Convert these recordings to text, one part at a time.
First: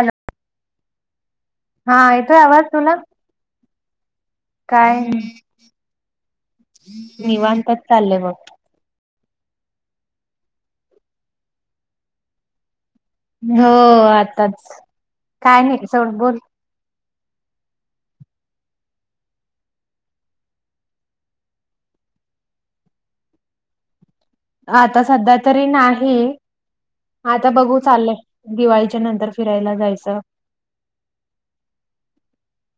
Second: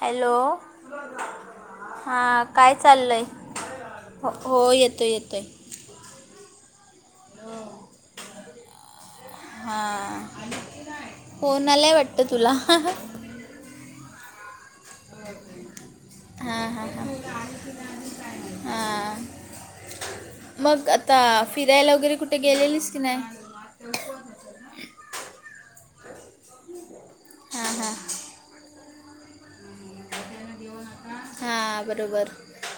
Hello हा येतोय हां आवाज काय तुला चाललंय? हो हो काय येतोय येतोय निवांतात चाललंय बघ. हां फोन आलाय वाटतं तुला. हो आताच काय नाय ते सोड बोल. हा. मग आता फिरायला वगैरे कुठे गेलेलीस की नाय? आता सध्या तरी नाही, आता हां बघू हां चाललंय दिवाळीच्या नंतर. फिरायला जायचं. हा बरोबर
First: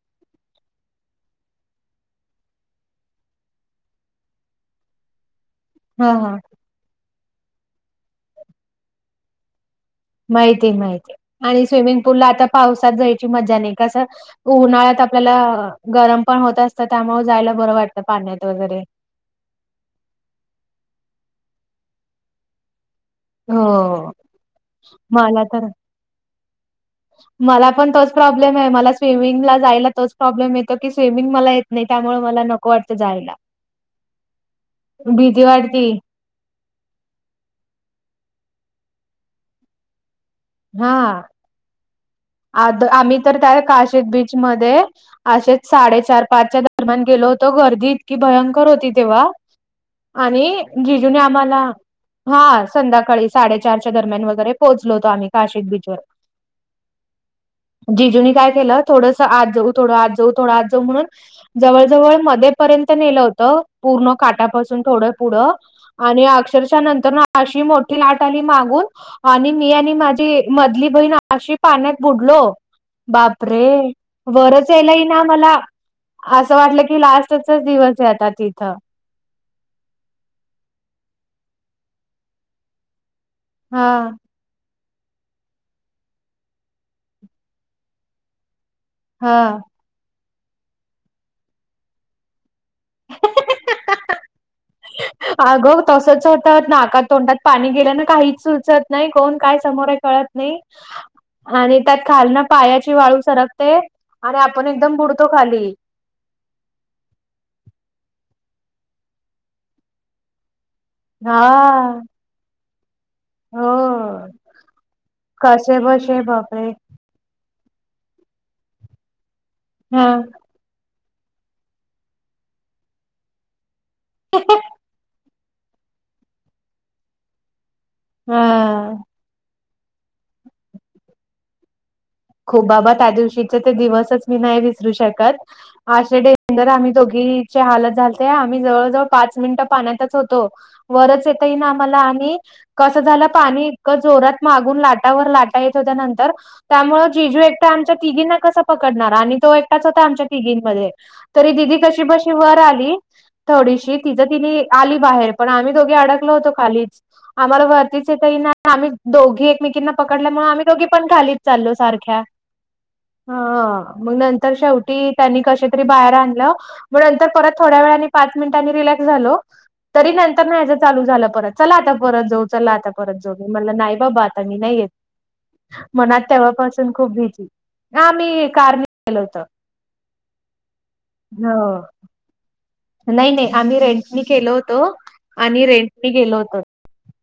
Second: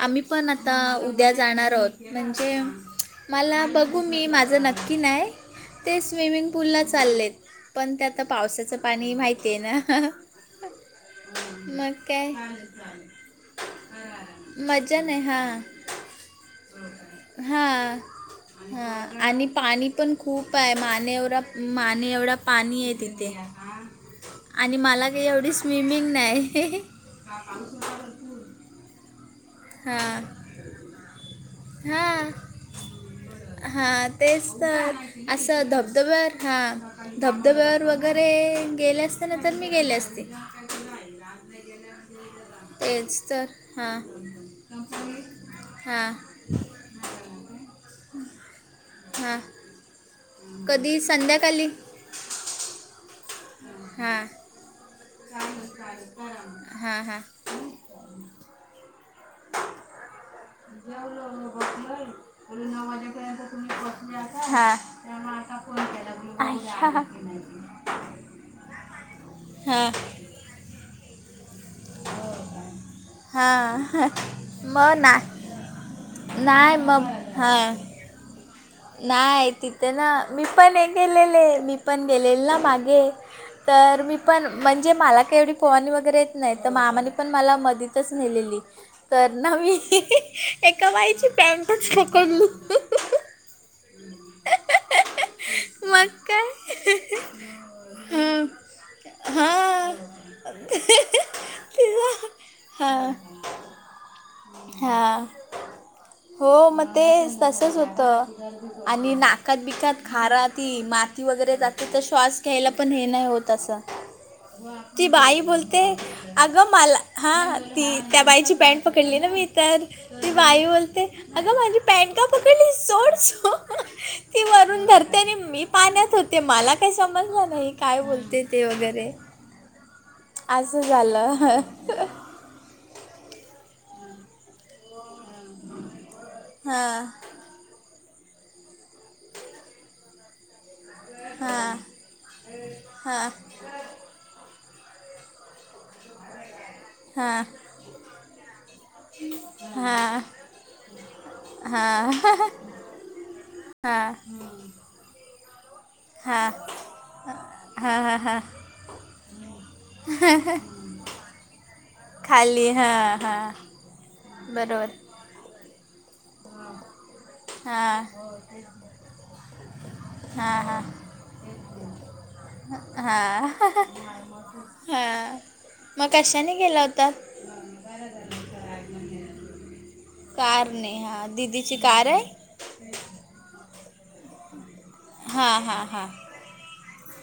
आम्ही पण आता उद्या जाणार आहोत म्हणजे मला बघू माझं मी नक्की नाय ते हा हा स्विमिंग पूलला चाललेत पण ते आता पावसाचं पाणीय माहितीय न. माईते माईते आणि स्वीमींग पुलला काय आता पावसात जायची मजा नी कसं. उन्हाळ्यात मजा नाही हां आपल्याला गरम पण होत असतं त्यामुळं जायला बरं हां वाटतं पाण्यात वगैरे. हां आणि पाणी पण खूपाय माने एवरा माने एवढा पाणीये तिथे हो आणि मला काय एवढी स्विमिंग नाय. मला पण तोच प्रॉब्लेमे मला स्विमिंगला जायला तोच हां प्रॉब्लेम येतो की स्विमिंग मला येत् नाय त्यामुळं मला नको वाटतं जायला. हा तेच तर भीती असं वाटती धबधब्यावर हां धबधब्यावर वगैरे गेले असते ना तर मी गेले असते. हां. आद आम्ही तेच तर त्या हां काशिक बीचमध्ये असेच साडे हां चार पाचच्याद -रम्यान गेलो होतो गर्दी इतकी भयंकर होती तेव्हा हां आणि कधी जिजूंनी आम्हाला संध्याकाळी हा संध्याकाळी साडेचारच्या हां दरम्यान वगैरे पोहोचलो होतो आम्ही काशिक बिचवर. हा हा. जीजुनी काय केलं थोडसं आत जाऊ थोडं आत जाऊ थोडं आत जाऊ म्हणून जवळजवळ मध्ये पर्यंत नेलं -तं पूर्ण हां काटापासून थोडं पुढं आणि अक्षरश नंतर न अशी मोट् -ठी लाट आली मागून आणि मी हां आणि माझी मधली बहीण अशी पाण्यात बुडलो बापरे हां वरच यायला मग ना इना आम्हाला. असं नाही वाटलं की मग लास्टचाच दिवसाय आता तिथं नाय तिथं ना मी पणे गेलेले, मी पण गेलेल ना मागे हा तर मी पण म्हणजे मला का एवढी पोहणी वगैरे येत नाई त मामाने पण मला मधीतच नेलेली. तर ना हा मी एका बाईची पॅन्टच पकडली. [unintelligible] अगं मग तसंच होत नाका काय तोंडात पाणी गेल्यानं काहीच हं. सुचत नाई कोण काय हां समोरे कळत् नई. आणि त्यात तिला खाल्नं पायाची हां वाळू सरकते आणि आपण एकदम हां बुडतो खाली. हो म ते तसंच होतं आणि नाकात बिकात खारा ती मा ती वगैरे जाते हा त श्वास घ्यायला पण हे नाय होत. तसं हो ती बाई कसे बोलते बसे बापरे अगं मला हा ती त्या बाईची पॅन्ट पकडली ना मी तर हा ती बाई बोलते अगं माझी पॅन्ट का पकडली सोड सोड ती वरून धर ते मी पाण्यात होते मला काय समजलं नाही. काय बोलते ते हा. वगैरे, असं झालं. खूप बाबा त्या दिवशीचे ते दिवसच मी नाही विसरू शकत आशेडे [unintelligible] हां हाल झाले ते आम्ही जवळजवळ पाच मिनिटं पाण्यातच होतो. वरच येता येईना हां आम्हाला आणि कसं झालं हां पाणी इतकं जोरात मागून लाटावर लाट येत होत नंतर त्यामुळे जिजू हां एकटा आमच्या तिघींना कसा पकडणार आणि तो एकटाच होता हां आमच्या तिघींमध्ये. तरी दिदी कशी बशी हां वर आली. थोडीशी हां तिचं ति आली बाहेर. पण आम्ही दोघे अडकल हा होतो खालीच. आम्हाला हा वरतीच हा येत हा ना, आम्ही दोघी एकमेकींना पकडल्यामुळे आमही दोघी पण खालीच चालो सारखं. हा खाली हा हा मग नंतर बरोबर शेवटी. त्यांनी कशा तर बाहेर आणला मग नंतर थोडा हा वेळानी पाच मिनिट रिलॅक्स झालो. तरी नंतर हा नं मेज हा चालू झालं परत चला आता परत जाऊ चला आता परत जाऊ मी म्हटला नाही बाबा आता मी नाही येत. ह. [unintelligible] मनात तेव्हापासून खूप भीती. हा मी कारणी गेलो होत. कार ने हा दिदीची कार आहे. नाही नाही आम्ही रेंटी केलो होतो आणि रेंटनी गेलो होतो.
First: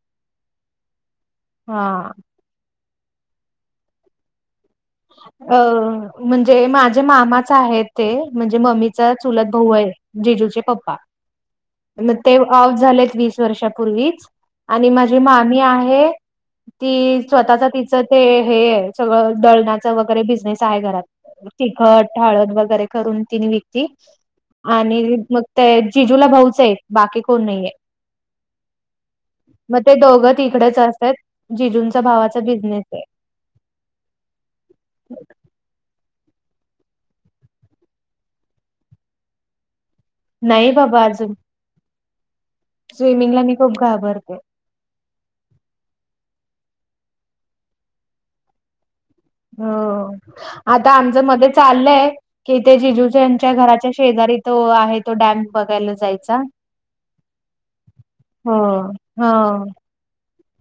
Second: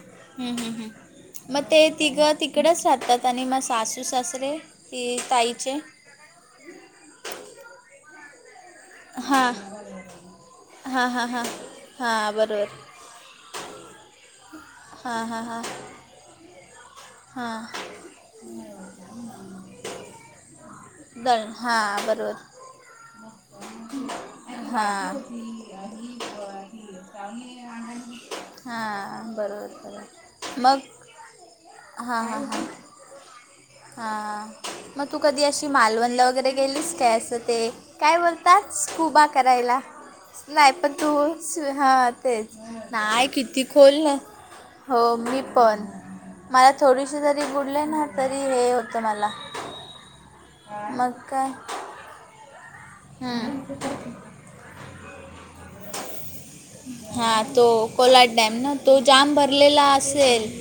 हम्म हम्म हम्म मग ते हा तिघं तिकडच राहतात आणि मग सासू सासरे. ती हा ताईचे म्हणजे माझे मामाच आहेत ते म्हणजे मम्मी हां चुलत भाऊ आहे, जीजूचे पप्पा हां हां हां हां ते बरोबर ऑफ झाले वीस वर्षापूर्वीच आणि हां माझी हां मामी हां आहे ती. स्वतच हां तिचं ते हे आहे सगळं दळणाच. वगैरे बिझनेस आहे घरात. मग दळण ती हां टाळन बरोबर वगैरे करून तिने विकती. हां आणि मग ते जिजूला भाऊच एक बाकी कोण नाहीे. हा बरोबर ते बरोबर. दोघं तिकडेच मग असत्यात. हा हा हा. हा मग तू कधी अशी मालवणला वगैरे गेलीस काय असं ते. काय बोलतात स्कुबा करायला नाही पण बाबा अजून तू हा तेच. नाही स्विमिंगला मी किती खूप खोल ना घाबरते. हो मी पण. मला थोडीशी जरी बुडले ना तरी हे होतं मला. हो आता मग आमचं काय मध्ये चाललंय कि ते जिजू ज्यांच्या हम्म. घराच्या शेजारी त आहे तो डॅम बघायला जायचा. हा तो कोलाट डॅम हो ना तो हो जाम भरलेला असेल.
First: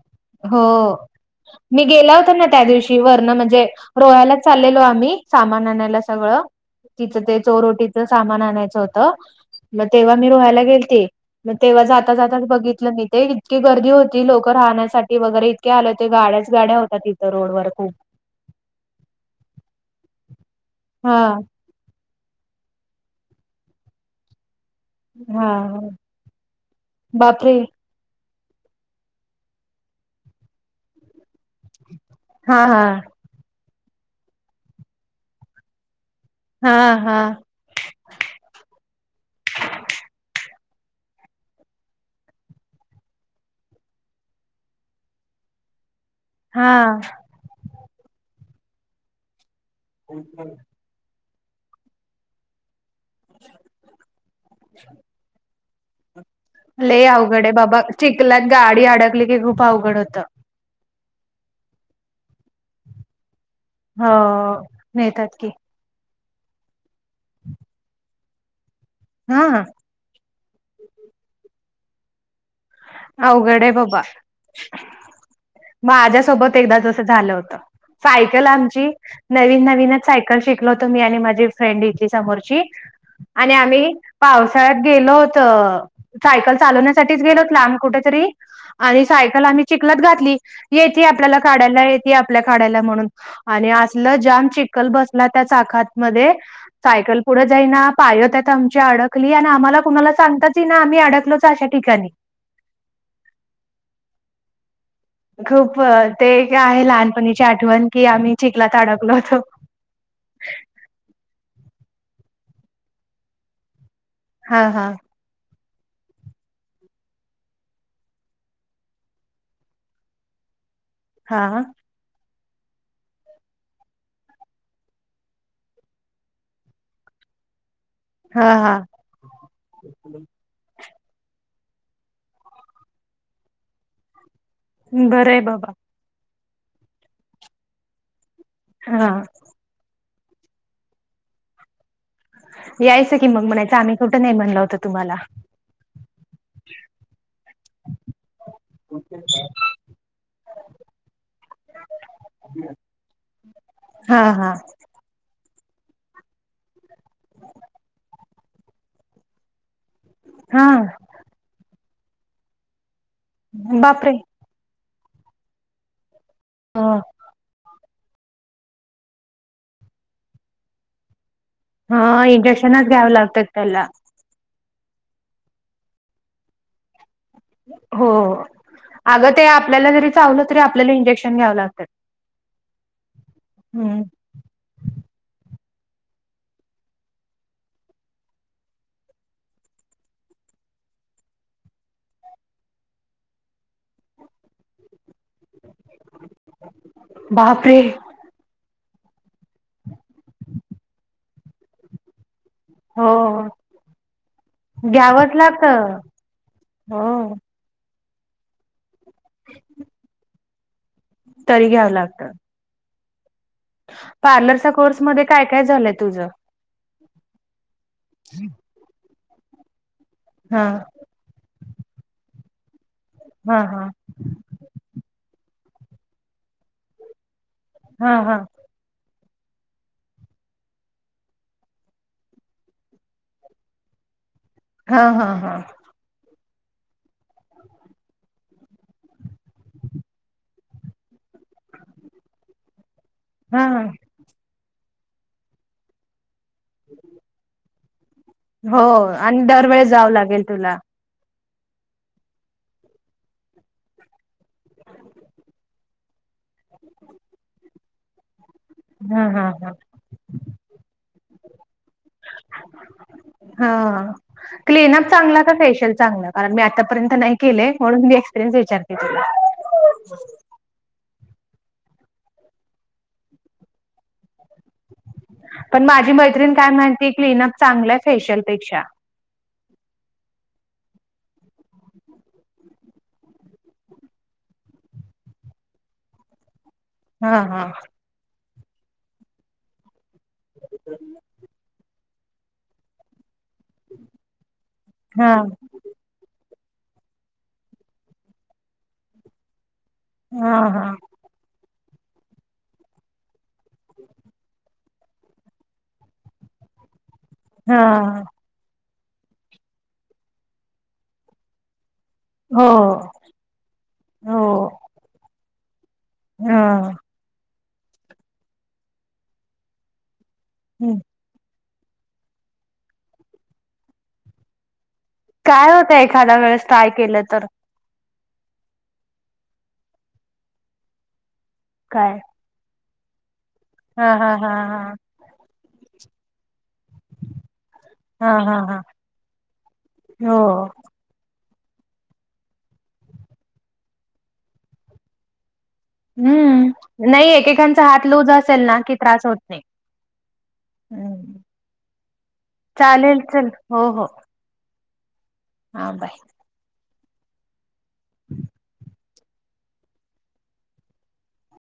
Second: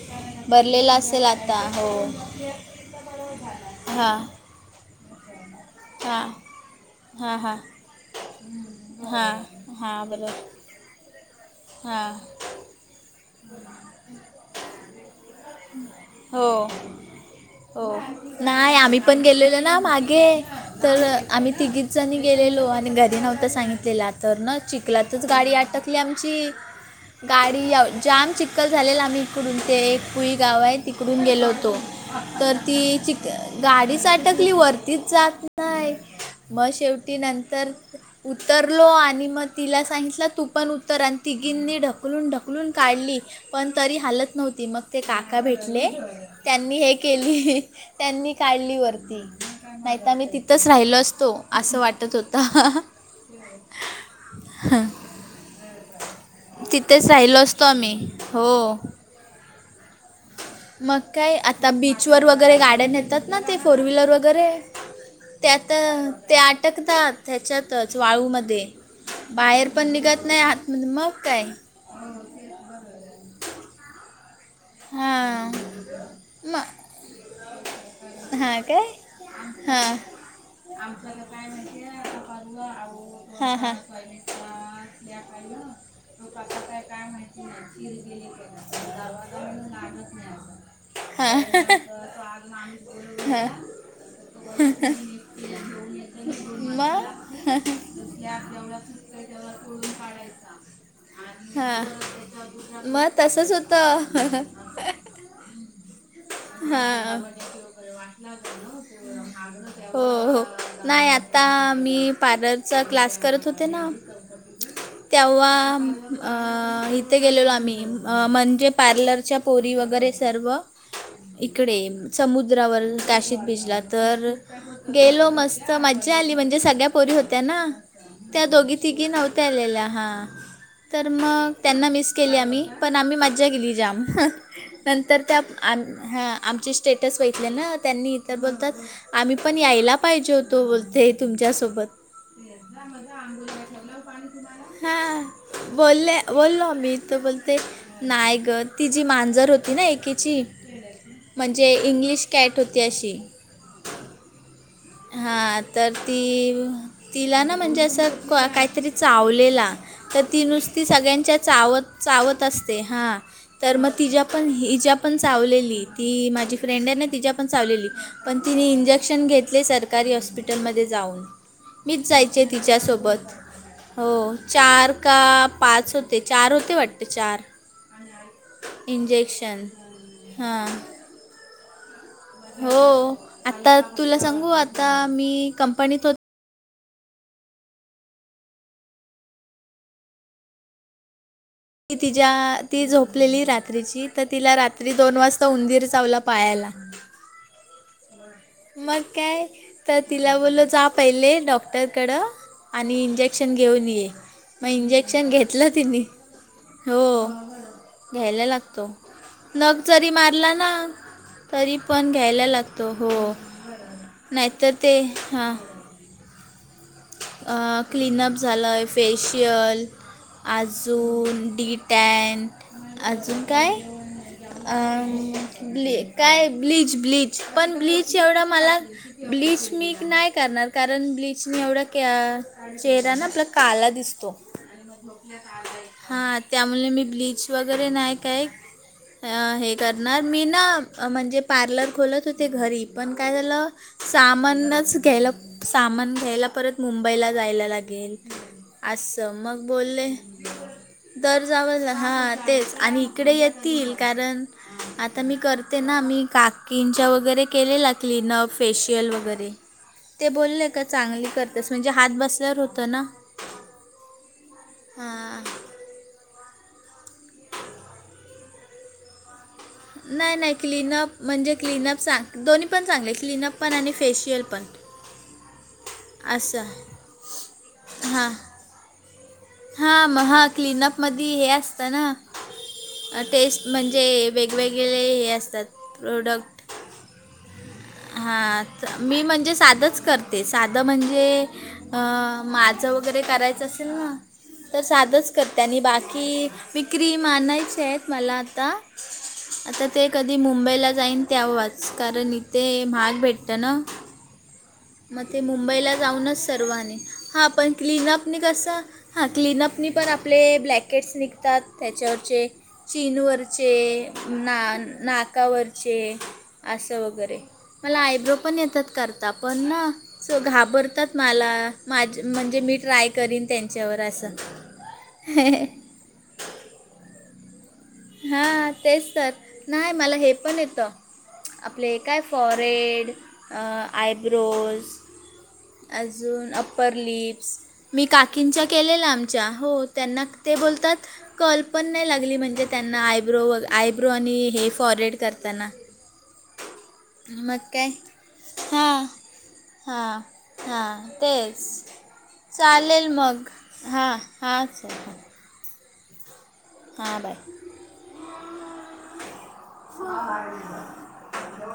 हो भरलेला असेल आता मी हो गेला होता ना त्या दिवशी वरण म्हणजे हां रोहालाच. चाललेलो आम्ही सामान आणायला. हां सगळं तिच हां ते हां चोरोटीच सामान आणायचं होत. हां मग हां तेव्हा मी बरोबर रोहायला गेलते मग तेव्हा हां जाता जाता बघितला मी ते. इतकी गर्दी होती लोकं राहण्यासाठी वगैरे इतके आले होते गाड्याच हो गाड्या होतात तिथं रोड वर हो खूप. नाही आम्ही पण गेलेलो ना मागे तर हा आम्ही तिघी. जणी गेलेलो आणि घरी नव्हता सांगितलेलं आता. तर ना चिखलातच हा गाडी आटकली आमची. बापरे गाडी जाम चिक्खल झालेल आम्ही इकडून ते एक पुई गाव आहे तिकडून गेलो होतो. तर हा हा ती चीक गाडीच अटकली वरतीच जात नाही. मग हा शेवटी हा नंतर. उतरलो आणि मग तिला सांगितलं तू पण उतर आणि तिघींनी ढकलून ढकलून. काढली, पण तरी हालत नव्हती मग ते काका भेटले. त्यांनी हे हा केली, त्यांनी काढली वरती. नाहीत मी तिथेच राहिलो असतो असं वाटत होत. ह लय तिथेच राहिलो अवघड आहे अस बाबा चिखल्यात गाडी अडकली की खूप अवघड होत. मग काय आता बीचवर वगैरे गाड्या येतात ना, ते फोर व्हीलर वगैरे हो नेतात की त्यात. तर ते अटकतात ह्याच्यातच वाळूमध्ये हा बाहेर पण निघत नाही आ मण म काय? अवघड हे बाबा. हा माझ्यासोबत एकदा तसं झालं होत, सायकल हां आमची काय नवीन हां नवीनच सायकल शिकलो होतो, मी आणि माझी फ्रेंड हितली समोरची. आणि हा, हा. आम्ही पावसाळ्यात गेलो होतो, सायकल चालवण्यासाठीच गेलोत लांब तरी आणि साय सायकल आम्ही चिखलात घातली येते आपल्याला हां काढायला येते आपल्याला काढायला म्हणून हां आणि असं. इथल जाम चिखल बसला त्या चाकात मध्ये सायकल पुढे जाईना मग पायत्यात आमचे अडक अडकली आणि आम्हाला कुणाला सांगतातच येईना आम्ही अडकलोच अशा हां ठिकाणी. मग तसच होत. खूप ते काय एक आहे लहानपणीचि आठवण की आम्ही चिखलात अडकलो होतो. हो हो नाही आता मी पार्लरचा क्लास करत होते ना. हा हा तेव्हा इथे गेलेलो आम्ही म्हणजे. पार्लरच्या पोरी वगैरे सर्व हा इकडे. समुद्रावर काशीत ब्रिजला तर गेलो मस्त मज्जा आली म्हणजे सगळ्या पोरी होत्या ना त्या हा हा दोघी तिघी नव्ह नव्हत्या आलेल्या हा तर मग त्यांना मिस केली आम्ही पण आम्ही मज्जा गेली. जाम नंतर बरं त्या आहे बाबा आमचे स्टेटस बघीतले ना त्यांनी तर बोलतात. हा आम्ही पण यायला पाहिजे होतो बोलते तुमच्यासोबत. यायंच की मग म्हणायं आम्ही कूठ हा बोलले बोललो आम्ही तर बोलते नायग. ती जी मांजर होती ना एकेची म्हणजे इंग्लिश कॅट होती अशी. हा हा हां तर ती तिला ना म्हणजे असं काहीतरी चावलेला. तर ती हा नुसती सगळ्यांच्या चावत चावत असते हा तर मग बापरे तिच्या पण हि ज्या पण चावलेली ती माझी ह फ्रेंड आहे ना तिच्या पण चावलेली. पण तिने इंजेक्शन घेतले सरकारी हॉस्पिटलमध्ये जाऊन. हा मीच जायचे इंजेक्शनच घ्यावं तिच्यासोबत लागतात त्याला हो. चार का पाच होते चार होते वाटते चार. हो अग ते इंजेक्शन आपल्याला जरी चावलं तरी हां आपल्याला इंजेक्शन घ्याव लागतात. हो आता हम्म तुला सांगू आता मी कंपनीत होत ती तिच्या ती झोपलेली रात्रीची तर तिला रात्री दोन वाजता उंदीर चावला पायाला. बापरे मग काय तर तिला बोलो जा पहिले डॉक्टरकडं. आणि हो इंजेक्शन घेऊन ये, मग इंजेक्शन घेतलं तिनी हा घ्यायला लागतो, नख जरी मारला ना तरी घ्यावं पण लागत घ्यायला लागतो. तो हो पार्लरच्या नाहीतर ते कोर्समध्ये काय हां काय झालंय तुझं? क्लीनप झालं आहे, फेशियल, हा आजून डीट ट्यान, अजून हा काय? हा अं काय ब्लीच, ब्लीच पण ब्लीच हा हा एवढं मला ब्लीच मी नाही करणार. कारण ब्लीचनी एवढं चेहरा ना आपला काळा दिसतो. हा हा हा हा त्यामुळे मी ब्लीच वगैरे नाही काय करतं. अ हे करणार मी ना अ म्हनजे पार्लर खोलत होते घरी. पन काय झालं हा सामानच घ्यायला, सामान घ्यायला परत मुंबईला जायला लागेल, हो असं आणि मग दरवेळेस बोल्ले जावं लागेल तुला तर जा हा तेच, आनी इकडे येतील कारन आता मी करते ना मी काकींच्या वगैरे केलेला क्लीनप. फेशियल हा हा वगैरे, हा ते बोल्ले का चांगली कर हा क्लीनप चांगला हां का फेशियल चांगला? कारन मी आतापर्यंत नाही केलंय, म्हणून मी एक्सपिरीयन्स विचारतेतुला नाई नाई क्लीनप मनजे क्लीनप चा दोनी पन चांगले क्लीनप पन आनी फेशियल पन. पन माझी मैत्रीन काय म्हणते क्लीनप चांगलय फेशियल पेक्षा. हा मग महा क्लिनप मद्यी हे अस्तं ना. टेस्ट मंजे वेगवेगळे हे असतात प्रोडक्ट. हा हा हा, मी मंजे सादच करते सादं म्हनजे. अ माजं वगैरे करायचं असेल ना तर सादच हा करते आनी बाकी मीक्रीम आनायचीएत मला आता. आता ते कदी हा मुंबईला हा जाईन त्यावेच कारन ते माहाग भेटतं ना खूप. [inaudible] म ते मुंबईला जाऊनच सर्वं आनीन, हा पन हा क्लीनप नी कसं हा क्लीनप नी पण आपले ब्लॅकेट्स निघतात त्यांच्यावर चे हो चीनवरचे हो ना नाकावरचे. हा असं वगैरे, मला आयब्रो पन येतात करता पन ना हम्म. घाबरतात. माला माज मनजे मी ट्राय करीन त्यांच्यावर असं त एखाद्या वेळेस ट्राय केलं तर. हा तेच तर, नाय मला हे पन येतं आपले काय फॉरेड अ हा हा हा हा आयब्रोज अजून अप्पर लिप्स. मी हा हा काकींच्या हा केलेला आमच्या हो त्यांना हो ते बोलतात कल्पन नअइ लागली म्हणजे. त्यांना आयब्रो व आयब्रो आनी हे फॉरेड करताना. हम्म नाई मग एकेकांचा हात लूज असेलना कि त्रास होत नाई. हा हा तेच, चालेल चल मग हो हो हा हा चाल हा बाय हा बाय. [inaudible] [unintelligible]